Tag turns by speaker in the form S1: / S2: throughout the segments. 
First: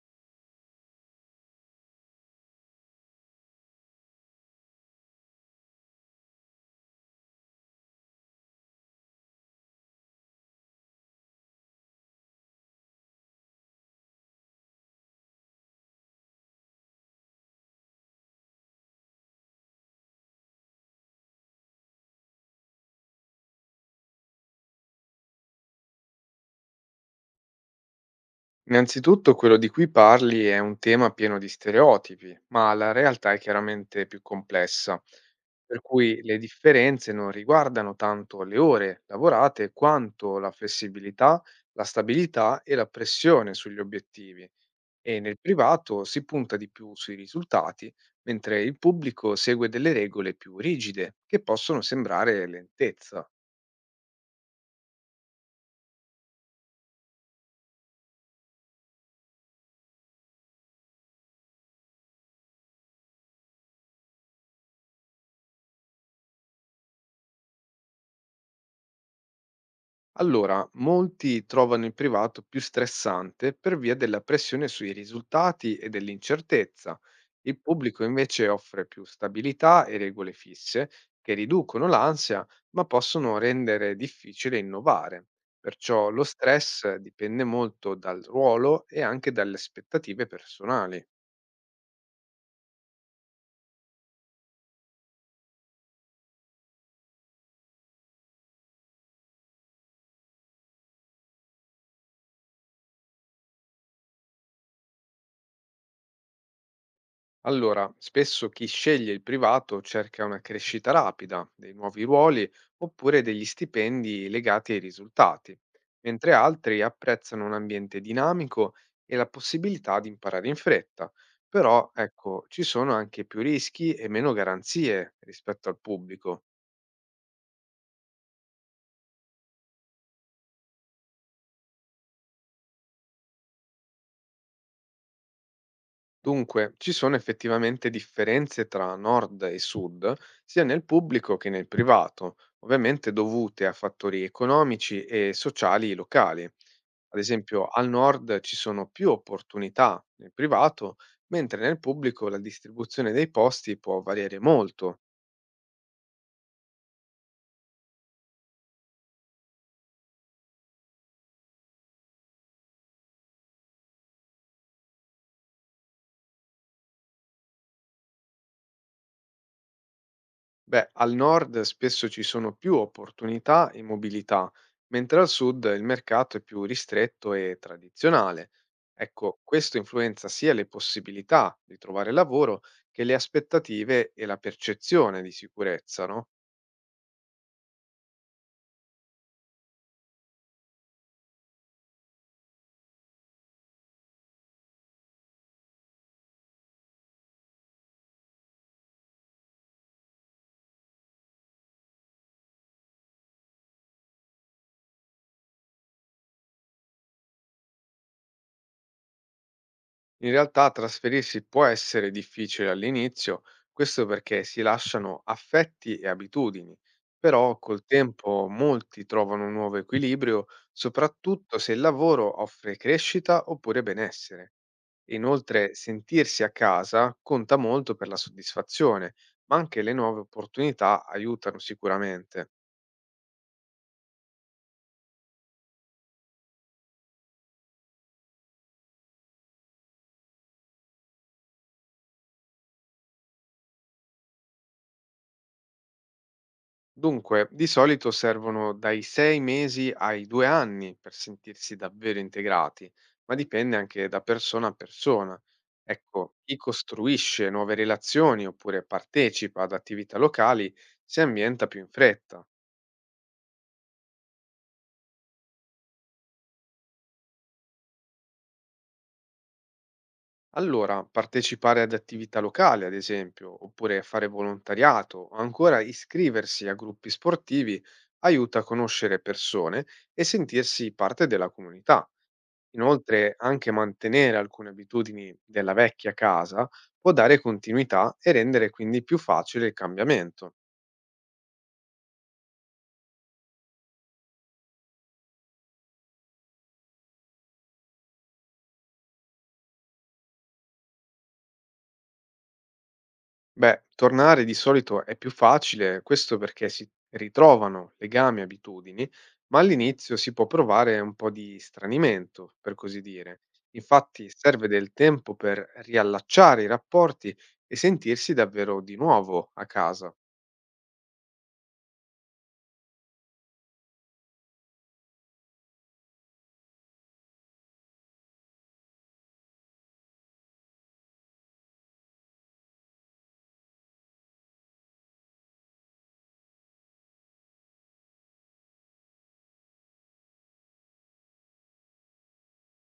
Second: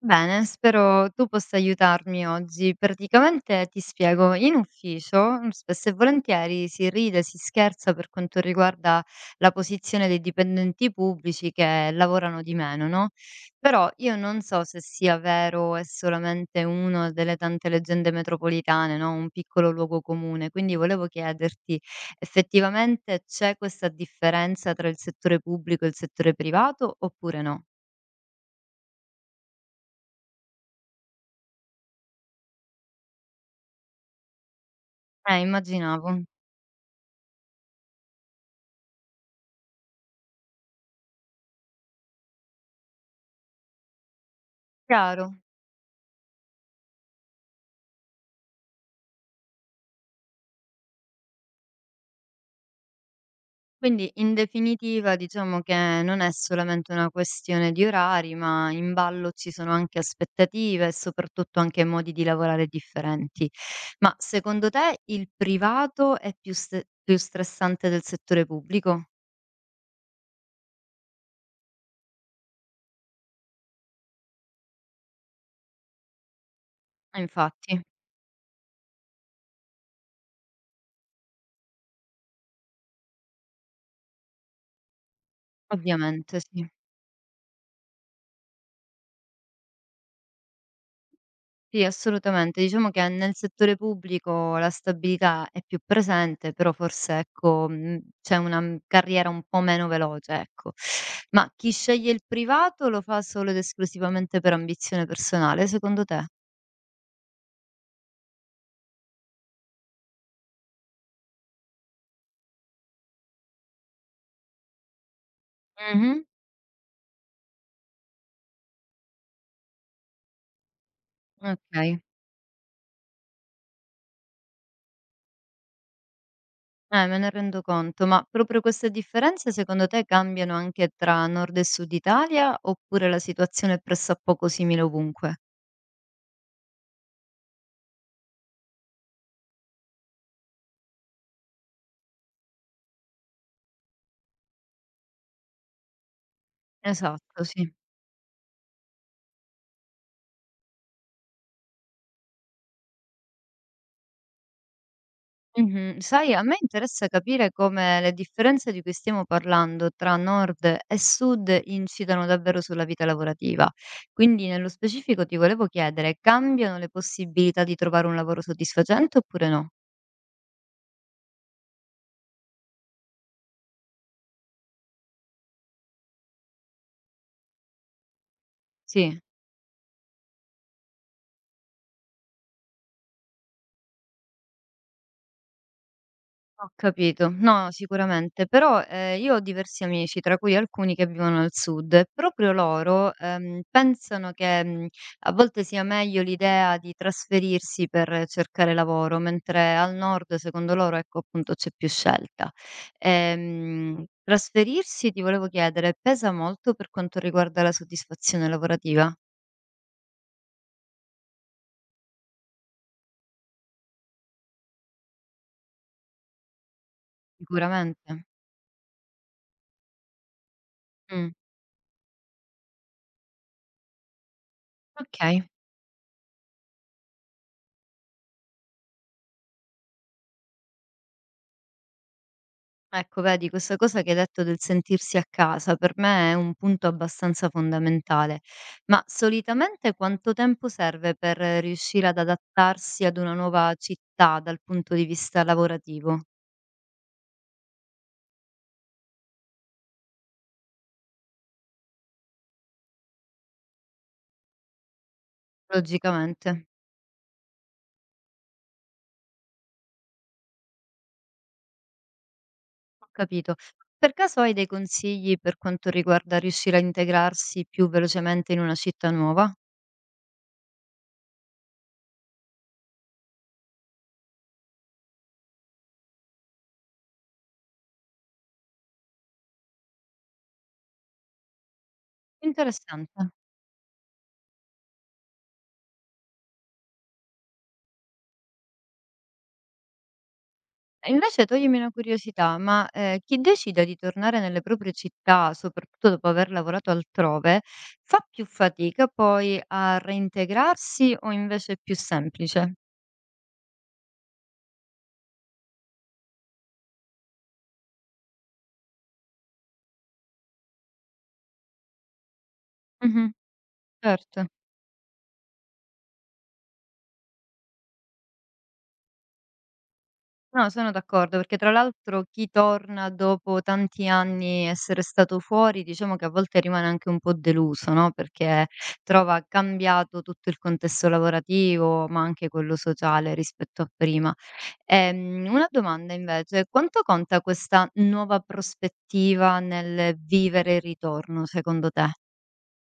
S1: Bene, spero tu possa aiutarmi oggi. Praticamente ti spiego, in ufficio spesso e volentieri si ride, si scherza per quanto riguarda la posizione dei dipendenti pubblici che lavorano di meno, no? Però io non so se sia vero o è solamente una delle tante leggende metropolitane, no? Un piccolo luogo comune. Quindi volevo chiederti, effettivamente c'è questa differenza tra il settore pubblico e il settore privato oppure no?
S2: Innanzitutto quello di cui parli è un tema pieno di stereotipi, ma la realtà è chiaramente più complessa, per
S1: Immaginavo.
S2: cui le differenze non riguardano tanto le ore lavorate quanto la flessibilità, la stabilità e la pressione sugli obiettivi. E
S1: Chiaro.
S2: nel privato si punta di più sui risultati, mentre il pubblico segue delle regole più rigide, che possono sembrare lentezza.
S1: Quindi in definitiva diciamo che non è solamente una questione di orari, ma in ballo ci sono anche aspettative e soprattutto anche modi di lavorare differenti. Ma secondo te il privato è più ste più stressante del settore pubblico?
S2: Allora, molti trovano il privato più stressante per via della pressione sui risultati e dell'incertezza.
S1: Eh
S2: Il
S1: infatti,
S2: pubblico invece offre più stabilità e regole fisse che riducono l'ansia, ma possono rendere difficile innovare. Perciò lo
S1: ovviamente sì.
S2: stress dipende molto dal ruolo e anche dalle aspettative personali.
S1: Sì, assolutamente. Diciamo che nel settore pubblico la stabilità è più presente, però forse ecco, c'è una, carriera un po' meno veloce, ecco. Ma chi sceglie il privato lo fa solo ed esclusivamente per ambizione personale, secondo te?
S2: Allora, spesso chi sceglie il privato cerca una crescita rapida, dei nuovi ruoli oppure degli stipendi legati ai risultati,
S1: Mh-mh.
S2: mentre altri apprezzano un ambiente dinamico e la possibilità di imparare in fretta. Però,
S1: Okay.
S2: ecco, ci sono anche più rischi e meno garanzie rispetto al pubblico.
S1: Me ne rendo conto, ma proprio queste differenze secondo te cambiano anche tra Nord e Sud Italia, oppure la situazione è pressappoco simile ovunque?
S2: Dunque, ci sono effettivamente differenze tra nord e sud, sia nel pubblico che nel privato, ovviamente dovute a fattori economici e sociali locali. Ad
S1: Esatto,
S2: esempio,
S1: sì.
S2: al nord ci sono più opportunità nel privato, mentre nel pubblico la distribuzione dei posti può variare molto.
S1: Mh-mh. Sai, a me interessa capire come le differenze di cui stiamo parlando tra nord e sud incidano davvero sulla vita lavorativa. Quindi, nello specifico, ti volevo chiedere: cambiano le possibilità di trovare un lavoro soddisfacente oppure no?
S2: Beh, al nord spesso ci sono più opportunità e mobilità, mentre al sud il mercato è più ristretto e tradizionale.
S1: Sì.
S2: Ecco, questo influenza sia le possibilità di trovare lavoro che le aspettative e la percezione di sicurezza, no?
S1: Ho capito. No, sicuramente, però, io ho diversi amici, tra cui alcuni che vivono al sud e proprio loro, pensano che, a volte sia meglio l'idea di trasferirsi per cercare lavoro, mentre al nord secondo loro, ecco, appunto, c'è più scelta. Trasferirsi, ti volevo chiedere, pesa molto per quanto riguarda la soddisfazione lavorativa?
S2: In realtà trasferirsi può essere difficile all'inizio, questo perché si lasciano affetti e abitudini, però col
S1: Sicuramente.
S2: tempo molti trovano un nuovo equilibrio,
S1: Mh,
S2: soprattutto se il lavoro offre crescita oppure benessere.
S1: okay.
S2: Inoltre, sentirsi a casa conta molto per la soddisfazione, ma anche le nuove opportunità aiutano sicuramente.
S1: Ecco, vedi, questa cosa che hai detto del sentirsi a casa per me è un punto abbastanza fondamentale. Ma solitamente quanto tempo serve per riuscire ad adattarsi ad una nuova città dal punto di vista lavorativo?
S2: Dunque, di solito servono dai 6 mesi ai 2 anni per sentirsi davvero integrati, ma dipende anche da persona a persona. Ecco,
S1: Logicamente,
S2: chi costruisce nuove relazioni oppure partecipa ad attività locali si ambienta più in fretta.
S1: ho capito. Per caso hai dei consigli per quanto riguarda riuscire a integrarsi più velocemente in una città nuova?
S2: Allora, partecipare ad attività locali, ad esempio, oppure fare volontariato o ancora iscriversi a gruppi sportivi aiuta a conoscere persone e sentirsi parte della comunità.
S1: Interessante.
S2: Inoltre, anche mantenere alcune abitudini della vecchia casa può dare continuità e rendere quindi più facile il cambiamento.
S1: E invece toglimi una curiosità, ma, chi decide di tornare nelle proprie città, soprattutto dopo aver lavorato altrove, fa più fatica poi a reintegrarsi o invece è più semplice?
S2: Beh, tornare di solito è più facile, questo perché si ritrovano legami e abitudini, ma all'inizio si può provare un po' di stranimento, per così
S1: Mh-mh,
S2: dire. Infatti
S1: certo.
S2: serve del tempo per riallacciare i rapporti e sentirsi davvero di nuovo a casa.
S1: No, sono d'accordo, perché tra l'altro chi torna dopo tanti anni essere stato fuori, diciamo che a volte rimane anche un po' deluso, no, perché trova cambiato tutto il contesto lavorativo, ma anche quello sociale rispetto a prima. Una domanda invece, quanto conta questa nuova prospettiva nel vivere il ritorno secondo te?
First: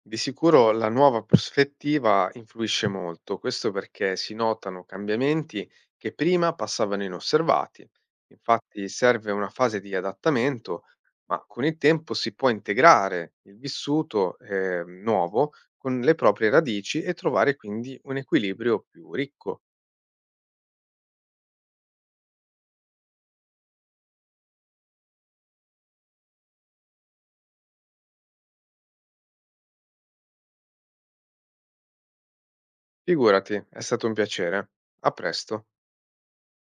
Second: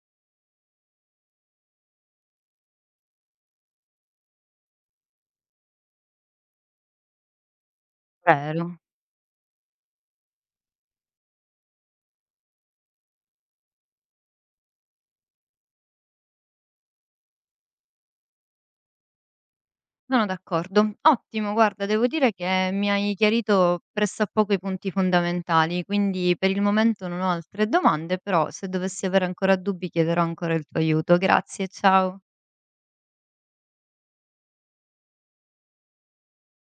S2: Di sicuro la nuova prospettiva influisce molto, questo perché si notano cambiamenti che prima passavano inosservati.
S1: Vero?
S2: Infatti serve una fase di adattamento, ma con il tempo si può integrare il vissuto nuovo con le proprie radici e trovare quindi un equilibrio più ricco.
S1: Sono d'accordo. Ottimo, guarda, devo dire che mi hai chiarito pressappoco i punti fondamentali, quindi per il momento non ho altre domande, però se dovessi avere ancora dubbi chiederò ancora il tuo aiuto. Grazie, ciao.
S2: Figurati, è stato un piacere. A presto.